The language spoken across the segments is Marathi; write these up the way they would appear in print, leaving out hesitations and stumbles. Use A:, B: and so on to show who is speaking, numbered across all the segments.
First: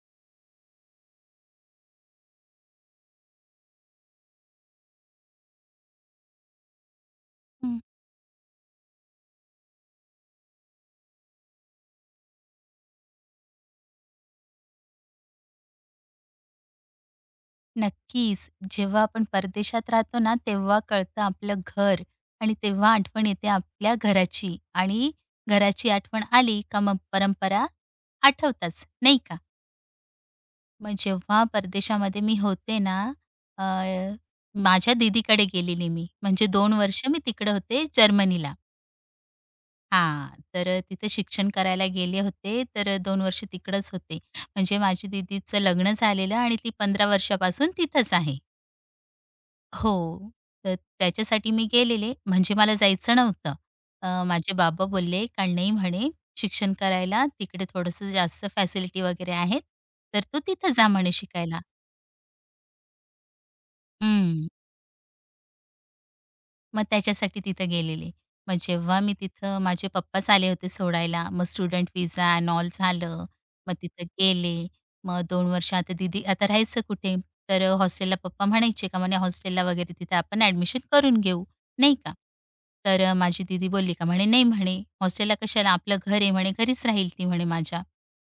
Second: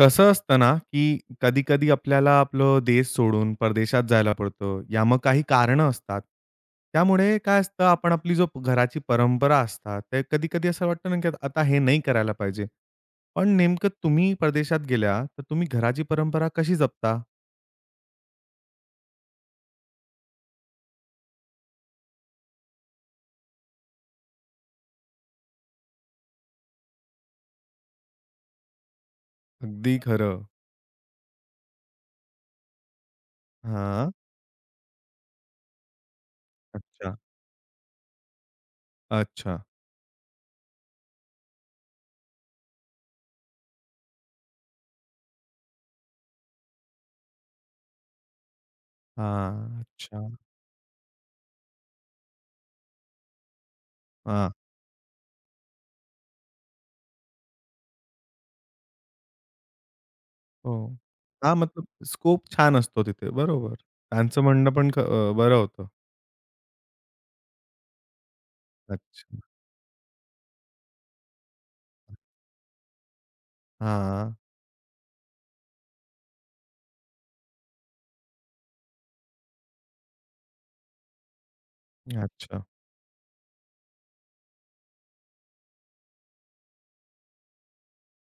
A: कसं असतं ना, की कधी-कधी आपल्याला आपलं देश सोडून परदेशात जायला पडतं, या मग काही कारणं असतात. त्यामुळे काय
B: हं,
A: असतं, आपण आपली जो घराची परंपरा असतात, ते कधी-कधी असं वाटतं ना, की आता हे नाही करायला पाहिजे. पण नेमकं तुम्ही परदेशात गेल्या, तर तुम्ही घराची परंपरा कशी जपता?
B: नक्कीच. जेव्हा आपण परदेशात राहतो ना, तेव्हा कळतं आपलं घर आणि तेव्हा आठवण येते आपल्या घराची आणि घराची आठवण आली का मग परंपरा आठवताच, नाही का?
A: अगदी खरं.
B: मग जेव्हा परदेशामध्ये मी होते ना,
A: हां.
B: अ, माझ्या दीदीकडे गेलेली मी. म्हणजे 2 वर्ष
A: अच्छा.
B: मी तिकडे होते जर्मनीला.
A: अच्छा.
B: हां, तर शिक्षण करायला गेले होते, तर वर्ष तिकडंच होते. म्हणजे माझी दीदीचं लग्न झालेलं आणि ती 15 वर्षापासून तिथंच आहे.
A: हां. अच्छा.
B: हो. तर त्याच्यासाठी मी गेलेले. म्हणजे मला जायचं नव्हतं.
A: हां.
B: माझे बाबा बोलले, "का नाही," म्हणे, "शिक्षण करायला तिकडे थोडंसं जास्त फॅसिलिटी वगैरे आहेत, तर तू तिथं जा,"
A: हो.
B: म्हणे,
A: हां,
B: "शिकायला."
A: मतलब स्कोप छान असतो तिथे. बरोबर. त्यांचं
B: हं.
A: म्हणणं पण बरं होतं.
B: मग त्याच्यासाठी तिथं गेलेले. मग जेव्हा मी
A: अच्छा.
B: तिथं माझे पप्पाच आले होते सोडायला. मग स्टुडंट व्हिसा अँड ऑल झालं. मग तिथं
A: हां.
B: गेले. मग 2 वर्ष आता दीदी राहायचं कुठे? तर हॉस्टेलला पप्पा म्हणायचे का म्हणे हॉस्टेलला वगैरे तिथे आपण ॲडमिशन करून घेऊ, नाही का.
A: अच्छा.
B: तर माझी दीदी बोलली का म्हणे, "नाही म्हणे हॉस्टेलला कशाला आपलं घर आहे म्हणे घरीच राहील ती म्हणे माझ्या.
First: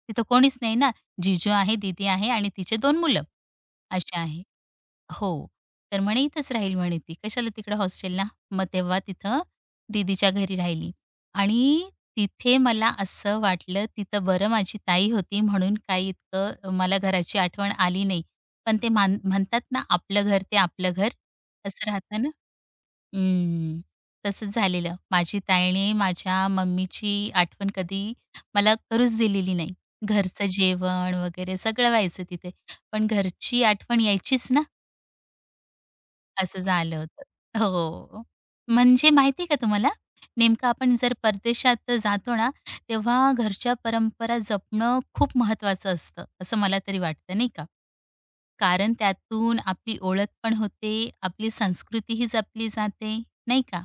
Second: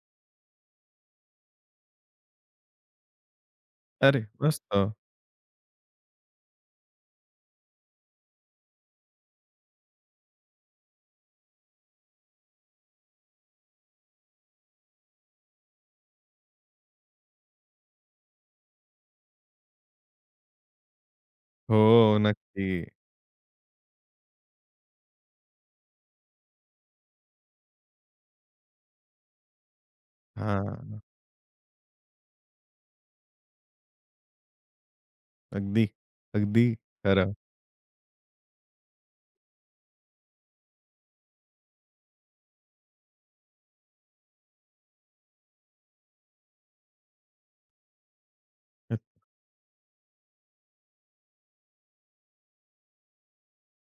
B: तिथं कोणीच नाही ना, जीजू आहे, दीदी आहे आणि तिचे 2 मुलं." असे
A: अरे
B: आहे.
A: मस्त.
B: हो. तर म्हणे इथंच राहील म्हणे ती, कशाला तिकडं हॉस्टेलला. मग तेव्हा तिथं दीदीच्या घरी राहिली आणि तिथे मला असं वाटलं, तिथं बरं माझी ताई होती म्हणून काही इतकं मला घराची आठवण आली नाही. पण ते मान म्हणतात ना, आपलं घर ते आपलं घर असं
A: हो,
B: राहतं ना.
A: नक्की.
B: हं. तसंच झालेलं. माझी ताईने माझ्या मम्मीची आठवण कधी मला करूच दिलेली नाही. घरचं
A: हां.
B: जेवण वगैरे सगळं व्हायचं तिथे, पण घरची आठवण यायचीच ना.
A: अगदी,
B: असं
A: अगदी
B: झालं होतं.
A: खरं.
B: हो. म्हणजे माहिती आहे का तुम्हाला, नेमकं आपण जर परदेशात जातो ना, तेव्हा घरच्या परंपरा जपणं खूप महत्त्वाचं असतं, असं मला तरी वाटतं नाही का? कारण त्यातून आपली ओळख पण होते, आपली संस्कृतीही जपली जाते, नाही का?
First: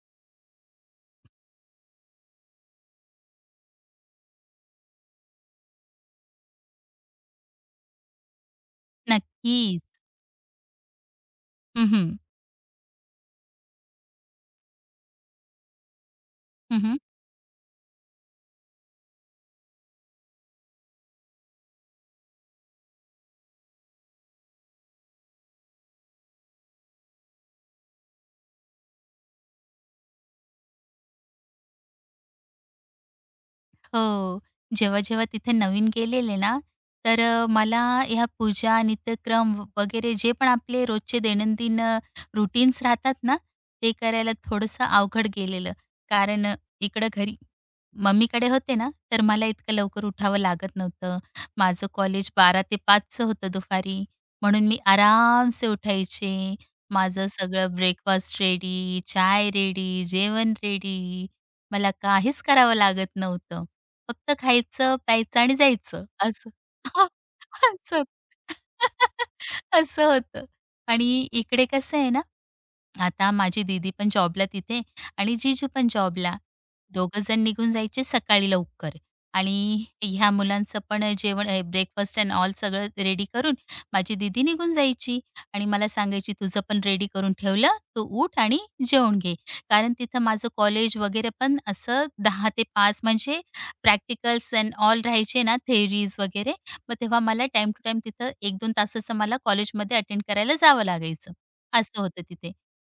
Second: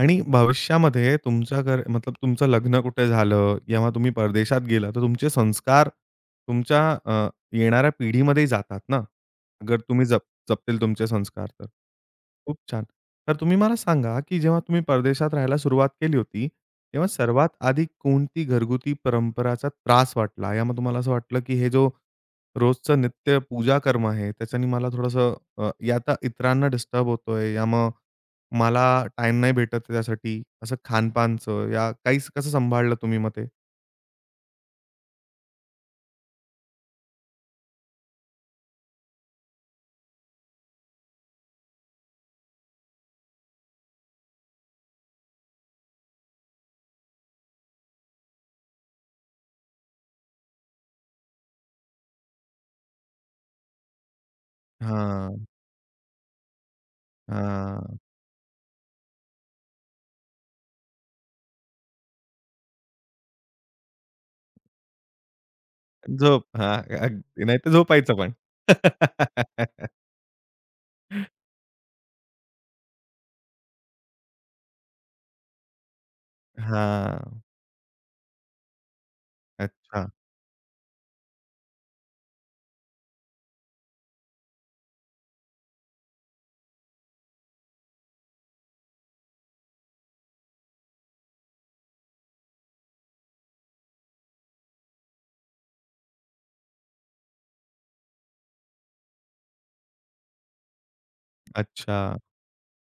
A: आणि भविष्यामध्ये तुमच्या घर मतलब तुमचं लग्न कुठे झालं, जेव्हा तुम्ही परदेशात गेला, तर तुमचे संस्कार तुमच्या येणाऱ्या पिढीमध्येही जातात ना, अगर
B: नक्कीच.
A: तुम्ही जपतील तुमचे संस्कार तर.
B: हं, हं.
A: खूप छान. तर तुम्ही मला सांगा, की जेव्हा तुम्ही परदेशात राहायला सुरुवात केली होती, तेव्हा सर्वात आधी कोणती घरगुती परंपराचा त्रास वाटला? या मग तुम्हाला असं वाटलं, की हे जो रोजचं नित्य पूजा कर्म आहे, त्याच्याने मला थोडंसं या आता इतरांना डिस्टर्ब होतोय, या मग मला टाईम नाही भेटत आहे त्यासाठी. असं खानपानचं या काहीच कसं सांभाळलं तुम्ही मग ते?
B: हो. जेव्हा-जेव्हा तिथे नवीन गेलेले ना, तर मला ह्या पूजा, नित्यक्रम वगैरे जे पण आपले रोजचे दैनंदिन रूटीन्स राहतात ना, ते करायला थोडंसं अवघड गेलेलं. कारण इकडं घरी मम्मीकडे होते ना, तर मला इतकं लवकर उठावं लागत नव्हतं. माझं कॉलेज 12 ते 5 होतं दुपारी. म्हणून मी
A: हां,
B: आरामसे उठायचे. माझं सगळं
A: हां.
B: ब्रेकफास्ट रेडी, चाय रेडी, जेवण रेडी. मला काहीच करावं लागत नव्हतं. फक्त खायचं, प्यायचं आणि जायचं
A: झोप.
B: असं.
A: हां, अगदी नाहीतर
B: असं.
A: झोपायचं पण.
B: असं होतं आणि इकडे कसं आहे ना, आता माझी दीदी पण जॉबला तिथे आणि जीजू पण जॉबला. दोघं जण
A: हां.
B: निघून जायचे सकाळी लवकर आणि
A: अच्छा,
B: ह्या मुलांचं पण जेवण ब्रेकफास्ट अँड ऑल सगळं रेडी करून माझी दीदी निघून जायची आणि मला सांगायची, "तुझं पण रेडी करून ठेवलं, तू उठ आणि जेवून घे." कारण तिथं माझं कॉलेज वगैरे पण असं 10 ते 5 म्हणजे प्रॅक्टिकल्स अँड ऑल राहायचे ना, थेअरीज वगैरे. मग तेव्हा मला टाईम टू टाईम तिथं 1-2 तासाचं मला कॉलेजमध्ये अटेंड करायला जावं लागायचं. असं
A: अच्छा.
B: होतं तिथे.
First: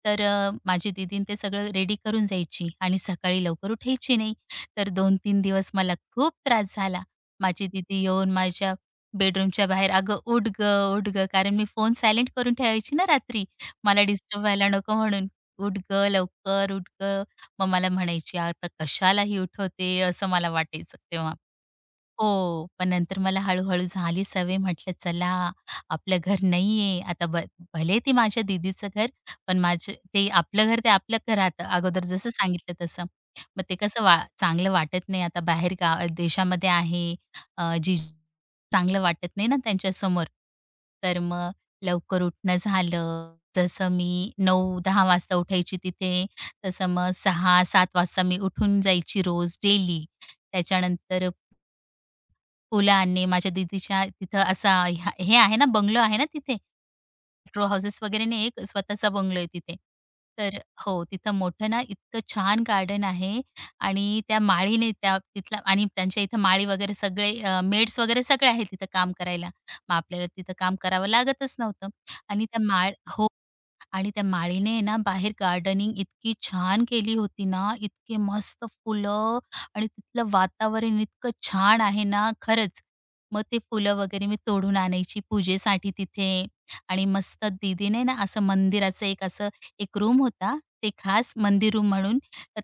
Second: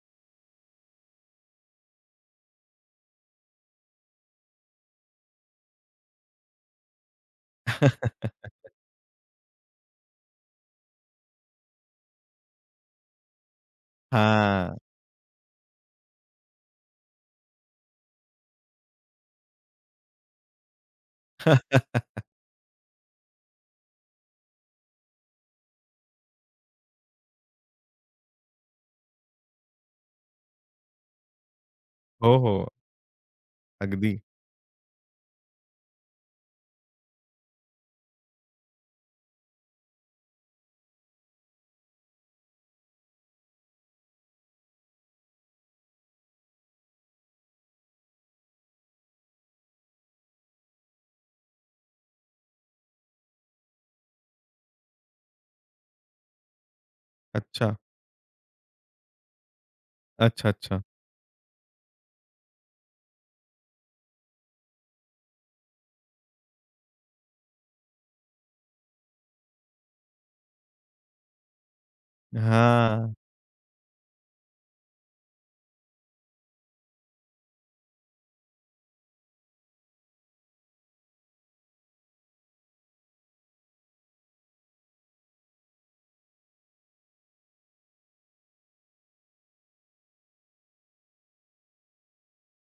B: तर माझी दीदी अन् ते सगळं रेडी करून जायची आणि सकाळी लवकर उठायची नाही. तर 2-3 दिवस मला खूप त्रास झाला. माझी दीदी येऊन माझ्या बेडरूमच्या बाहेर, "अगं उठ गं, उठ गं." कारण मी फोन सायलेंट करून ठेवायची ना रात्री. मला डिस्टर्ब व्हायला
A: हां.
B: नको म्हणून. "उठ गं लवकर, उठ गं." मग मला म्हणायची, "आता कशाला ही उठवते?" असं मला वाटायचं तेव्हा. हो. पण नंतर मला हळू-हळू झाली सवय. म्हटलं चला, आपलं घर नाहीये. आता भले ते माझ्या दीदीचं घर, पण माझे ते आपलं घर ते आपलं घर राहतं. अगोदर जसं
A: हो, हो.
B: सांगितलं तसं. मग ते कसं
A: अगदी.
B: वा चांगलं वाटत नाही. आता बाहेर गाव देशामध्ये आहे. जी चांगलं वाटत नाही ना त्यांच्यासमोर. तर मग लवकर उठणं झालं. जसं मी 9-10 वाजता उठायची तिथे, तसं मग 6-7 वाजता मी उठून जायची रोज डेली. त्याच्यानंतर फुलं आणणे, माझ्या दीदीच्या तिथं असा ह्या हे आहे ना, बंगलो आहे ना तिथे, रो
A: अच्छा.
B: हाउसेस वगैरे नाही, एक स्वतःचा बंगलो आहे तिथे.
A: अच्छा,
B: तर
A: अच्छा.
B: हो, तिथं मोठं ना इतकं छान गार्डन आहे आणि त्या माळीने त्या तिथला आणि त्यांच्या इथं माळी वगैरे सगळे मेड्स वगैरे सगळे आहेत तिथं काम करायला. मग आपल्याला तिथं काम करावं लागतच नव्हतं आणि त्या माळ
A: हां.
B: हो. आणि त्या माळीने आहे ना बाहेर गार्डनिंग इतकी छान केली होती ना, इतके मस्त फुलं आणि तिथलं वातावरण इतकं छान आहे ना, खरंच. मग ते फुलं वगैरे मी तोडून आणायची पूजेसाठी तिथे आणि मस्त दीदीने ना असं मंदिराचं एक असं एक रूम होता, ते खास मंदिर रूम म्हणून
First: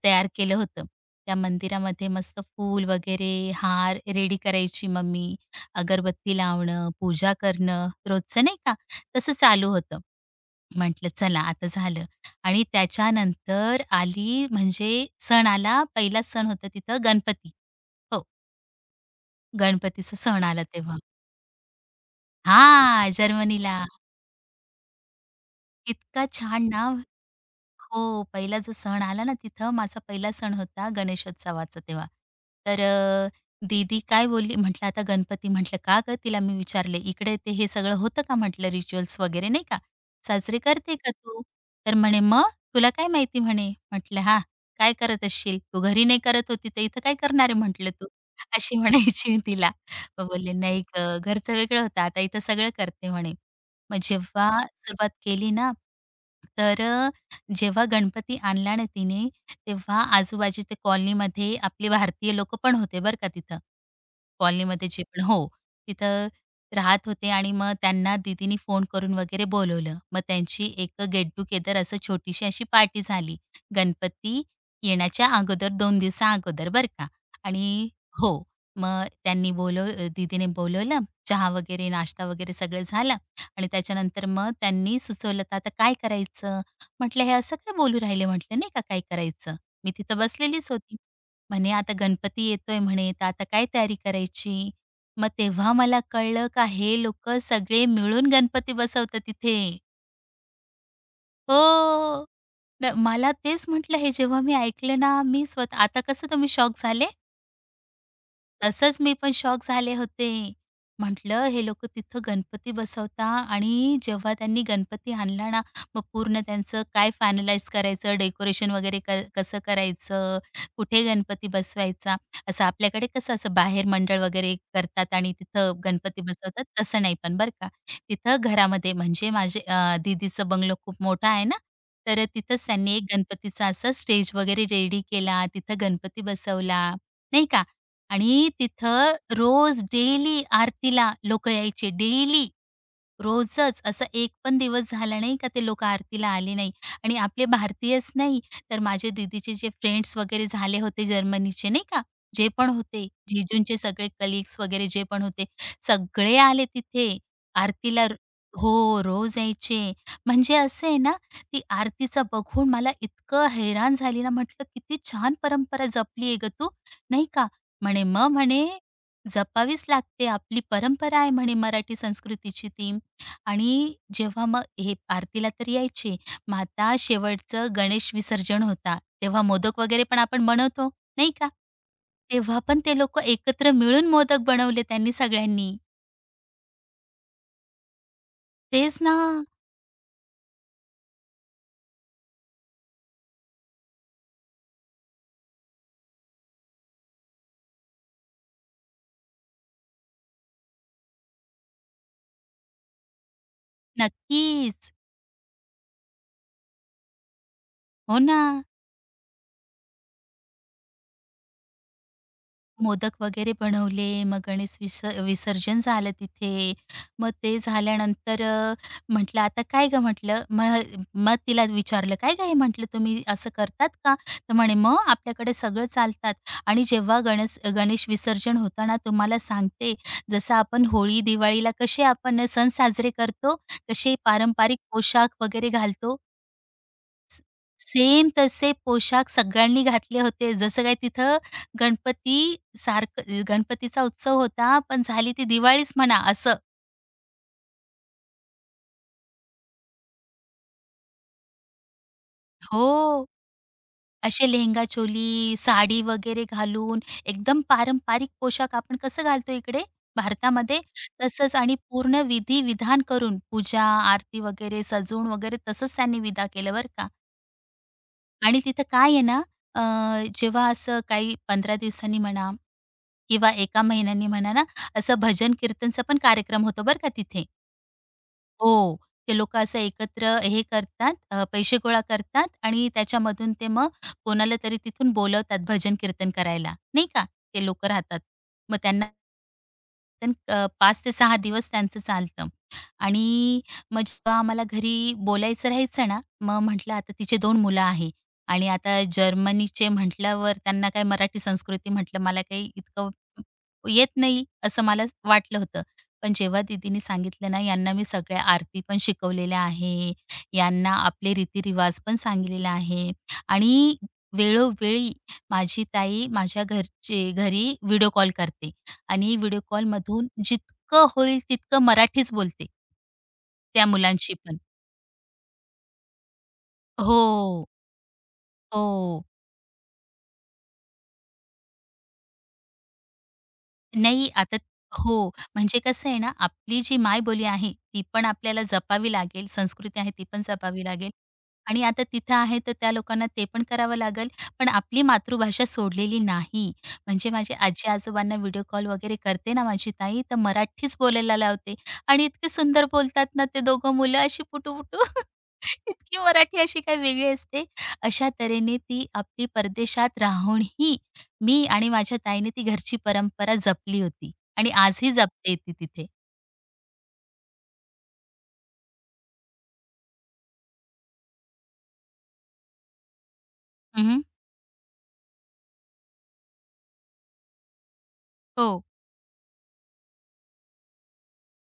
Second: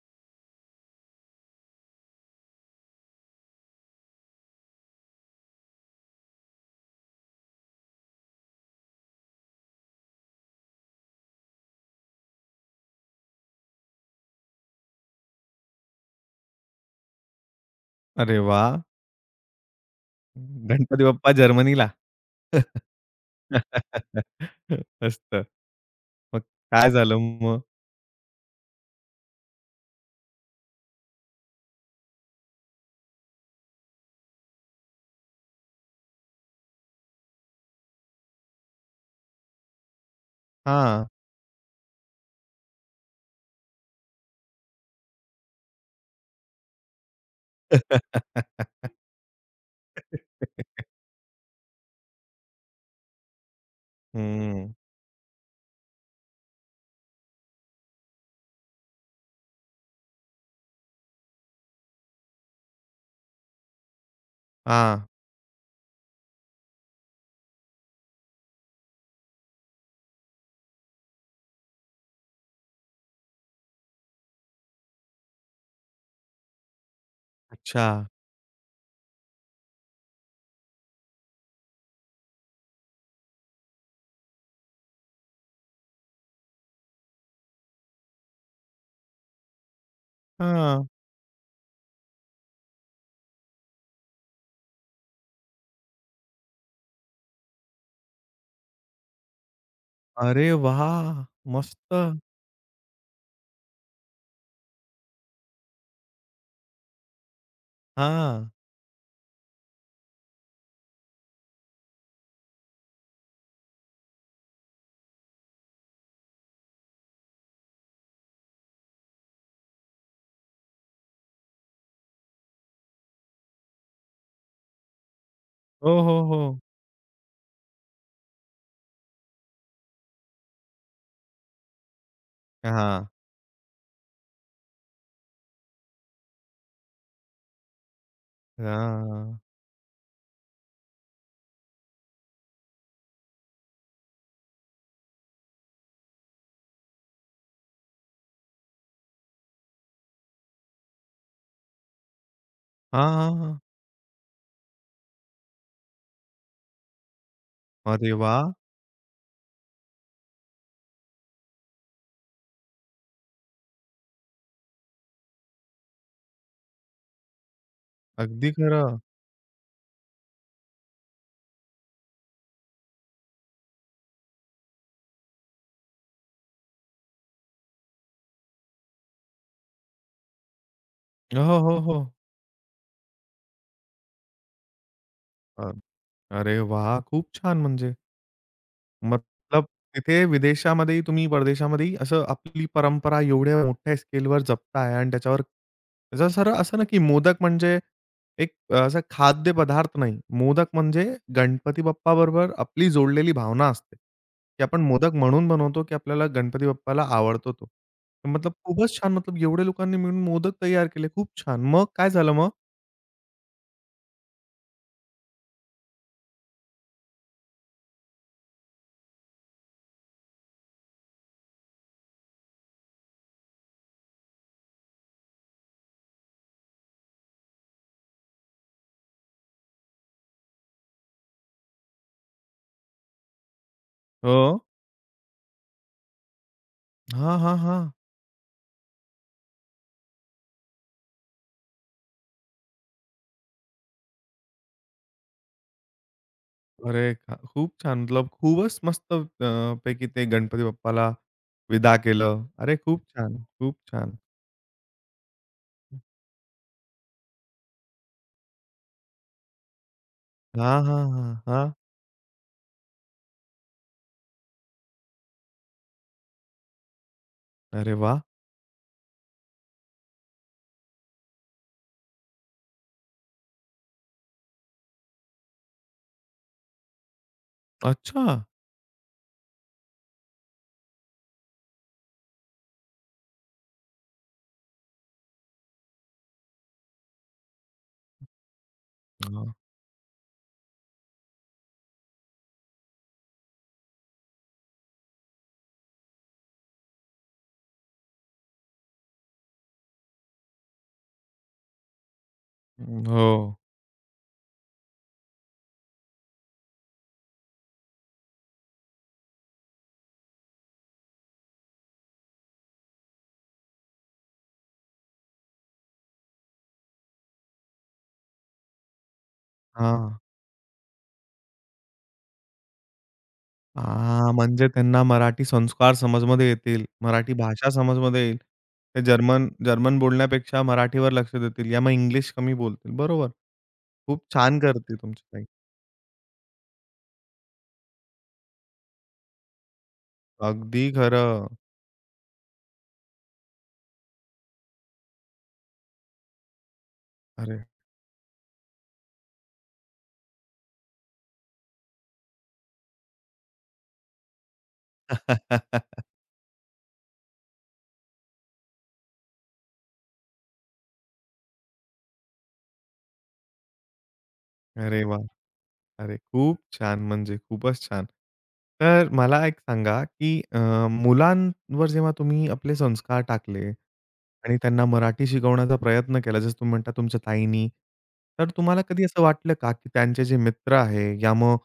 B: तयार केलं होतं. त्या मंदिरामध्ये मस्त फूल वगैरे, हार रेडी करायची मम्मी, अगरबत्ती लावणं, पूजा करणं रोजचं नाही का, तसं चालू होतं. म्हटलं चला आता झालं आणि त्याच्यानंतर आली म्हणजे सण आला. पहिला सण होता तिथं गणपती. हो,
A: अरे वाह!
B: गणपतीचा सण आला तेव्हा.
A: गणपती बाप्पा जर्मनीला.
B: हां, जर्मनीला.
A: मस्त.
B: इतका
A: मग
B: छान ना.
A: काय झालं मग?
B: हो, पहिला जो सण आला ना तिथं माझा पहिला सण होता गणेशोत्सवाचा तेव्हा. तर दीदी काय बोलली म्हटलं, "आता गणपती" म्हटलं, "का गं?" तिला मी विचारले, "इकडे ते हे सगळं होतं का?" म्हटलं, "रिच्युअल्स वगैरे नाही का, साजरे करते
A: हां.
B: का तू?" तर म्हणे, "मग तुला काय माहिती?" म्हणे. म्हटलं, "हां, काय करत असशील? तू घरी नाही करत होती तर इथं काय करणार आहे?" म्हटलं, "तू." अशी म्हणायची मी तिला. मग बोलले, "नाही गं, घरचं वेगळं होतं, आता इथं सगळं करते" म्हणे. मग जेव्हा
A: हं.
B: सुरुवात केली ना, तर जेव्हा गणपती आणला ना तिने, तेव्हा आजूबाजूच्या कॉलनीमध्ये आपले भारतीय लोकं पण होते बरं का तिथं. कॉलनीमध्ये
A: हां.
B: जे पण हो, तिथं राहत होते आणि मग त्यांना दीदीने फोन करून वगैरे बोलवलं. मग त्यांची एक गेट टुगेदर असं छोटीशी अशी पार्टी झाली. गणपती येण्याच्या अगोदर 2 दिवसा अगोदर बरं का
A: अच्छा.
B: आणि हो, मग त्यांनी बोलव दीदीने बोलवलं. चहा वगैरे, नाश्ता वगैरे सगळं झालं आणि त्याच्यानंतर मग त्यांनी सुचवलं, "तर आता काय करायचं?" म्हटलं, "हे असं काय बोलू राहिले?" म्हटलं, "नाही का काय करायचं?" मी तिथं बसलेलीच
A: हां.
B: होती. म्हणे, "आता गणपती येतोय" म्हणे, "तर आता काय तयारी करायची?" मग तेव्हा मला कळलं का हे लोकं सगळे मिळून गणपती बसवतात तिथे.
A: अरे वाह! मस्त.
B: हो. न मला तेच म्हटलं हे जेव्हा मी ऐकलं ना, मी स्वतः आता कसं तुम्ही शॉक झाले?
A: हां.
B: तसंच मी पण शॉक झाले होते. म्हटलं हे लोकं तिथं गणपती बसवता आणि जेव्हा त्यांनी गणपती आणला ना, मग पूर्ण त्यांचं काय फायनलाइज करायचं, डेकोरेशन वगैरे कसं करायचं, कुठे गणपती बसवायचा. असं आपल्याकडे कसं असं बाहेर मंडळ वगैरे करतात आणि तिथं
A: हो, हो,
B: गणपती
A: हो.
B: बसवतात, तसं नाही पण बरं का. तिथं घरामध्ये म्हणजे माझे दीदीचं बंगलो खूप मोठा आहे ना, तर तिथंच त्यांनी एक
A: हां.
B: गणपतीचा असा स्टेज वगैरे रेडी केला, तिथं गणपती बसवला, नाही का. आणि तिथं
A: हां.
B: रोज डेली आरतीला लोकं यायचे, डेली. रोजच असा एक पण दिवस झाला नाही का ते लोकं आरतीला आले नाही आणि आपले भारतीयच नाही, तर माझे दीदीचे जे फ्रेंड्स वगैरे झाले होते जर्मनीचे नाही का, जे पण होते,
A: हां, हां, हां.
B: जीजूंचे सगळे कलीग्स वगैरे जे पण होते, सगळे आले तिथे आरतीला.
A: अरे वाह!
B: हो, रोज यायचे. म्हणजे असं आहे ना, ती आरतीचं बघून मला इतकं हैराण झाली ना, म्हटलं, "किती छान परंपरा जपली आहे गं तू," नाही का. म्हणे, "मग
A: अगदी
B: म्हणे
A: खरं.
B: जपावीच लागते, आपली परंपरा आहे म्हणे मराठी संस्कृतीची ती." आणि जेव्हा मग हे आरतीला तर यायचे. मग आता शेवटचं गणेश विसर्जन होता. तेव्हा मोदक वगैरे पण आपण बनवतो, नाही का?
A: हो, हो, हो.
B: तेव्हा पण ते लोकं एकत्र मिळून मोदक बनवले त्यांनी
A: अ,
B: सगळ्यांनी.
A: अरे वाह! खूप छान म्हणजे.
B: तेच ना.
A: मतलब तिथे विदेशामध्येही तुम्ही परदेशामध्येही असं आपली परंपरा एवढ्या मोठ्या स्केलवर जपताय आणि त्याच्यावर त्याचं सर असं ना, की मोदक म्हणजे एक असा खाद्यपदार्थ नाही. मोदक म्हणजे गणपती बाप्पाबरोबर आपली जोडलेली भावना असते, की आपण
B: नक्कीच.
A: मोदक म्हणून बनवतो, की आपल्याला गणपती बाप्पाला आवडतो तो.
B: हो
A: तर
B: ना.
A: मतलब खूपच छान, मतलब एवढ्या लोकांनी मिळून मोदक तयार केले. खूप छान. मग काय झालं मग?
B: मोदक वगैरे बनवले, मग गणेश विस विसर्जन झालं तिथे. मग ते झाल्यानंतर म्हटलं, "आता काय गं?" म्हटलं. मग मग तिला विचारलं, "काय गं हे?" म्हटलं, "तुम्ही असं करतात का?" तर म्हणे, "मग आपल्याकडे सगळं चालतात आणि जेव्हा गणेश गणेश विसर्जन होतं ना, तुम्हाला सांगते, जसं आपण होळी, दिवाळीला कसे आपण सण साजरे करतो, तसे
A: हो.
B: पारंपरिक पोशाख वगैरे घालतो.
A: हां, हां, हां.
B: सेम तसे पोशाख सगळ्यांनी घातले होते. जसं काय तिथं गणपती सारखं गणपतीचा उत्सव होता, पण झाली ती दिवाळीच म्हणा असं.
A: अरे! खूप छान. मतलब खूपच मस्त पैकी ते गणपती बाप्पाला विदा केलं. अरे खूप
B: हो.
A: छान, खूप छान.
B: असे लेहंगा चोली, साडी वगैरे घालून एकदम पारंपरिक पोशाख आपण कसं घालतो इकडे
A: हां,
B: भारतामध्ये,
A: हां, हां,
B: तसंच
A: हां.
B: आणि पूर्ण विधी-विधान करून पूजा, आरती वगैरे सजवून वगैरे तसंच त्यांनी विदा केलं बरं का.
A: अरे वाह!
B: आणि तिथं काय आहे ना, अ, जेव्हा असं काही 15 दिवसांनी म्हणा किंवा एका महिन्यानी म्हणा ना, असं भजन कीर्तनचा पण कार्यक्रम होतो बरं का तिथे.
A: अच्छा.
B: हो, ते लोकं असं एकत्र हे करतात, पैसे गोळा करतात आणि त्याच्यामधून ते मग कोणाला तरी तिथून बोलवतात भजन-कीर्तन करायला, नाही का? ते लोकं राहतात. मग त्यांना
A: हां.
B: पण 5 ते 6 दिवस त्यांचं चालतं आणि मग जेव्हा आम्हाला घरी बोलायचं राहायचं ना, मग म्हटलं आता तिचे 2 मुलं आहे आणि आता जर्मनीचे म्हटल्यावर त्यांना काय मराठी संस्कृती म्हटलं मला काही इतकं
A: हो.
B: येत नाही, असं मला वाटलं होतं. पण जेव्हा दीदीने सांगितलं ना, यांना मी सगळ्या आरती पण शिकवलेल्या आहे, यांना आपले रीतिरिवाज पण सांगितलेला आहे आणि वेळोवेळी माझी ताई माझ्या घरचे घरी व्हिडिओ कॉल करते आणि व्हिडिओ
A: हां.
B: कॉलमधून जितकं होईल तितकं मराठीच बोलते त्या
A: हां,
B: मुलांशी पण.
A: म्हणजे त्यांना मराठी संस्कार समजमध्ये येतील, मराठी
B: हो,
A: भाषा समजमध्ये येईल. ते
B: हो.
A: जर्मन जर्मन बोलण्यापेक्षा मराठीवर लक्ष देतील, या मग इंग्लिश कमी बोलतील. बरोबर. खूप
B: नाही आता
A: छान करते तुमची
B: हो,
A: ताई.
B: म्हणजे कसं आहे ना, आपली जी मायबोली आहे, ती पण आपल्याला जपावी लागेल. संस्कृती आहे, ती पण
A: अगदी
B: जपावी लागेल.
A: खरं.
B: आणि आता तिथं आहे, तर त्या लोकांना ते पण करावं लागेल. पण आपली मातृभाषा सोडलेली नाही. म्हणजे माझे
A: अरे.
B: आजी-आजोबांना व्हिडिओ कॉल वगैरे करते ना माझी ताई, तर मराठीच बोलायला लावते. आणि इतके सुंदर बोलतात ना ते दोघं मुलं अशी पुटू-पुटू. इतकी मराठी अशी काही वेगळी असते. अशा तऱ्हेने ती आपली परदेशात राहूनही मी आणि माझ्या ताईने ती घरची परंपरा जपली होती आणि
A: अरे
B: आजही
A: वाह!
B: जपते ती तिथे.
A: अरे, खूप छान! म्हणजे खूपच छान. तर मला एक सांगा, की मुलांवर जेव्हा तुम्ही आपले संस्कार टाकले
B: हं, हं.
A: आणि त्यांना मराठी शिकवण्याचा प्रयत्न केला, जसं तुम्ही म्हणता तुमच्या ताईंनी, तर
B: हो,
A: तुम्हाला कधी असं वाटलं का, की त्यांचे जे मित्र आहे या मग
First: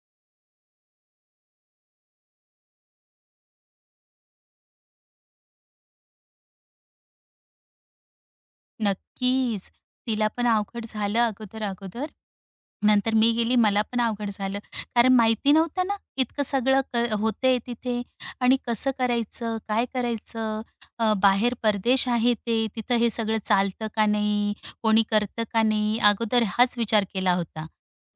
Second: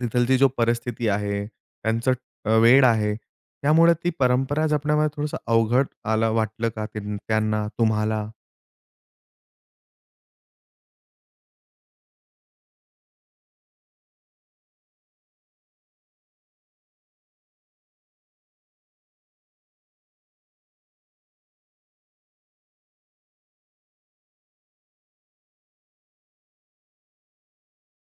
A: तिथलची जी परिस्थिती आहे, त्यांचं वेळ आहे, त्यामुळे ती परंपरा जपण्यामध्ये थोडंसं अवघड आलं वाटलं का त्यांना, तुम्हाला?
B: नक्कीच. तिला पण अवघड झालं अगोदर-अगोदर. नंतर मी गेली, मला पण अवघड झालं. कारण माहिती नव्हतं ना, इतकं सगळं होतंय तिथे आणि कसं करायचं, काय करायचं? बाहेर परदेश आहे ते, तिथं हे सगळं चालतं का नाही? कोणी करतं का नाही? अगोदर हाच विचार केला होता.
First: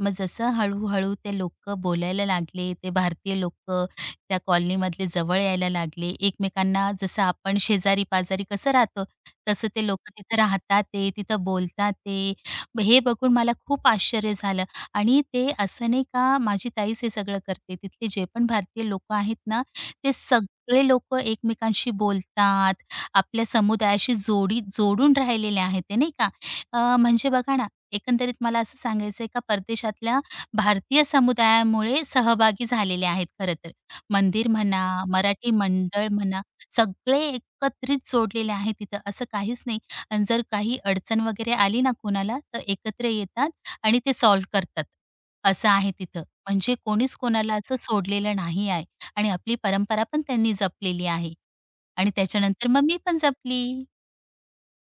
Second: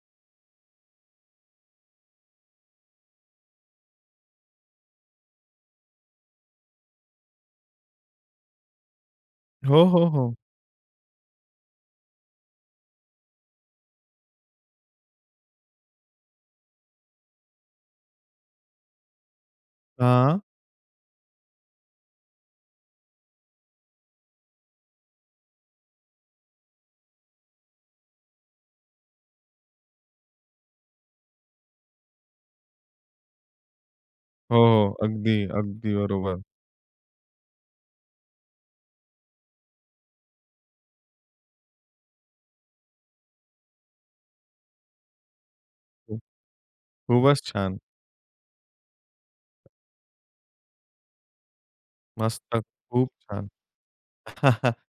B: मग जसं हळू-हळू ते लोकं बोलायला लागले, ते भारतीय लोकं त्या कॉलनीमधले जवळ यायला लागले. एकमेकांना जसं आपण शेजारी-पाजारी कसं राहतो, तसं
A: हो,
B: ते
A: हो,
B: लोकं
A: हो.
B: तिथं राहतात, ते तिथं बोलतात ते. हे बघून मला खूप आश्चर्य झालं आणि ते असं नाही का माझी ताईच हे सगळं करते. तिथले जे पण भारतीय लोकं आहेत ना, ते
A: हां.
B: सगळे लोकं एकमेकांशी बोलतात, आपल्या समुदायाशी जोडी जोडून राहिलेले आहेत ते नाही का. म्हणजे बघा ना, एकंदरीत मला असं सांगायचंय का परदेशातल्या भारतीय समुदायामुळे सहभागी झालेले आहेत खरं तर. मंदिर
A: हो,
B: म्हणा,
A: हो. अगदी,
B: मराठी
A: अगदी
B: मंडळ
A: बरोबर.
B: म्हणा, सगळे एकत्रित जोडलेले आहेत तिथं. असं काहीच नाही आणि जर काही अडचण वगैरे आली ना कोणाला, तर एकत्र येतात आणि ते सॉल्व्ह करतात. असं आहे तिथं. म्हणजे कोणीच
A: खूपच
B: कोणाला असं
A: छान.
B: सोडलेलं नाही आहे आणि आपली परंपरा पण त्यांनी जपलेली आहे आणि
A: मस्त.
B: त्याच्यानंतर मग मी
A: खूप
B: पण
A: छान.
B: जपली.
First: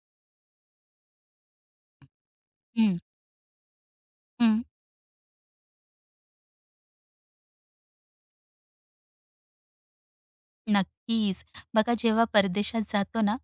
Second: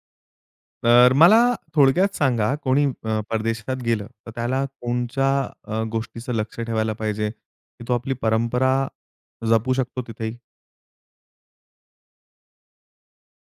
A: तर मला थोडक्यात सांगा कोणी
B: हं,
A: परदेशात गेलं, तर
B: हं.
A: त्याला कोणच्या गोष्टीचं लक्ष ठेवायला पाहिजे, की तो आपली परंपरा जपू शकतो तिथेही?
B: नक्कीच. बघा जेव्हा परदेशात जातो ना,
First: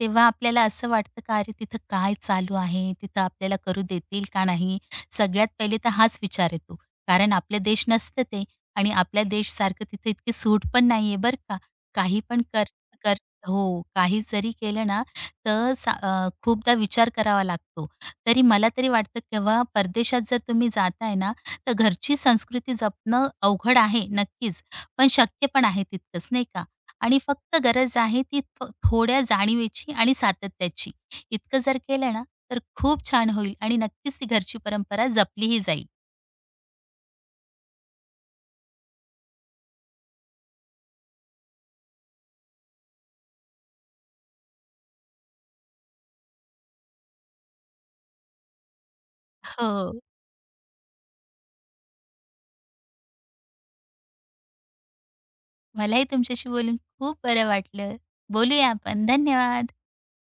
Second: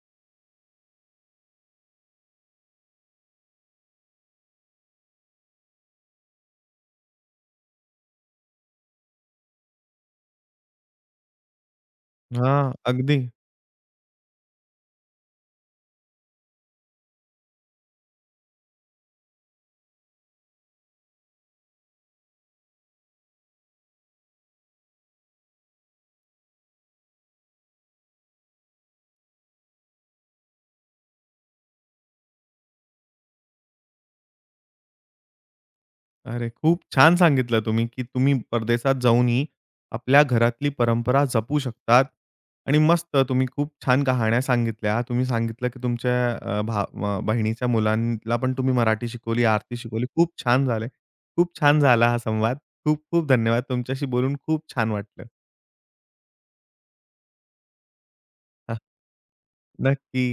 B: तेव्हा आपल्याला असं वाटतं का अरे तिथं काय चालू आहे? तिथं आपल्याला करू देतील का नाही? सगळ्यात पहिले तर हाच विचार येतो. कारण आपले देश नसतं ते आणि आपल्या देशसारखं तिथे इतकी सूट पण नाहीये बरं का. काही पण कर
A: हां,
B: कर
A: अगदी.
B: हो, काही जरी केलं ना, तर खूपदा विचार करावा लागतो. तरी मला तरी वाटतं तेव्हा परदेशात जर तुम्ही जाताय ना, तर घरची संस्कृती जपणं अवघड आहे नक्कीच, पण शक्य पण आहे तितकंच नाही का? आणि फक्त गरज आहे ती थोड्या जाणीवेची आणि सातत्याची. इतकं जर केलं ना, तर खूप छान होईल आणि नक्कीच ती घरची परंपरा जपलीही जाईल.
A: अरे, खूप छान सांगितलं तुम्ही, की तुम्ही परदेशात जाऊनही आपल्या घरातली परंपरा जपू शकतात आणि मस्त तुम्ही खूप छान कहाण्या सांगितल्या. तुम्ही सांगितलं, की तुमच्या बहिणीच्या मुलांना पण तुम्ही मराठी शिकवली, आरती
B: हो,
A: शिकवली. खूप छान झाले. खूप छान झाला हा संवाद. खूप खूप धन्यवाद. तुमच्याशी बोलून खूप छान वाटलं.
B: मलाही तुमच्याशी बोलून खूप बरं वाटलं. बोलूया आपण. धन्यवाद.
A: नक्की.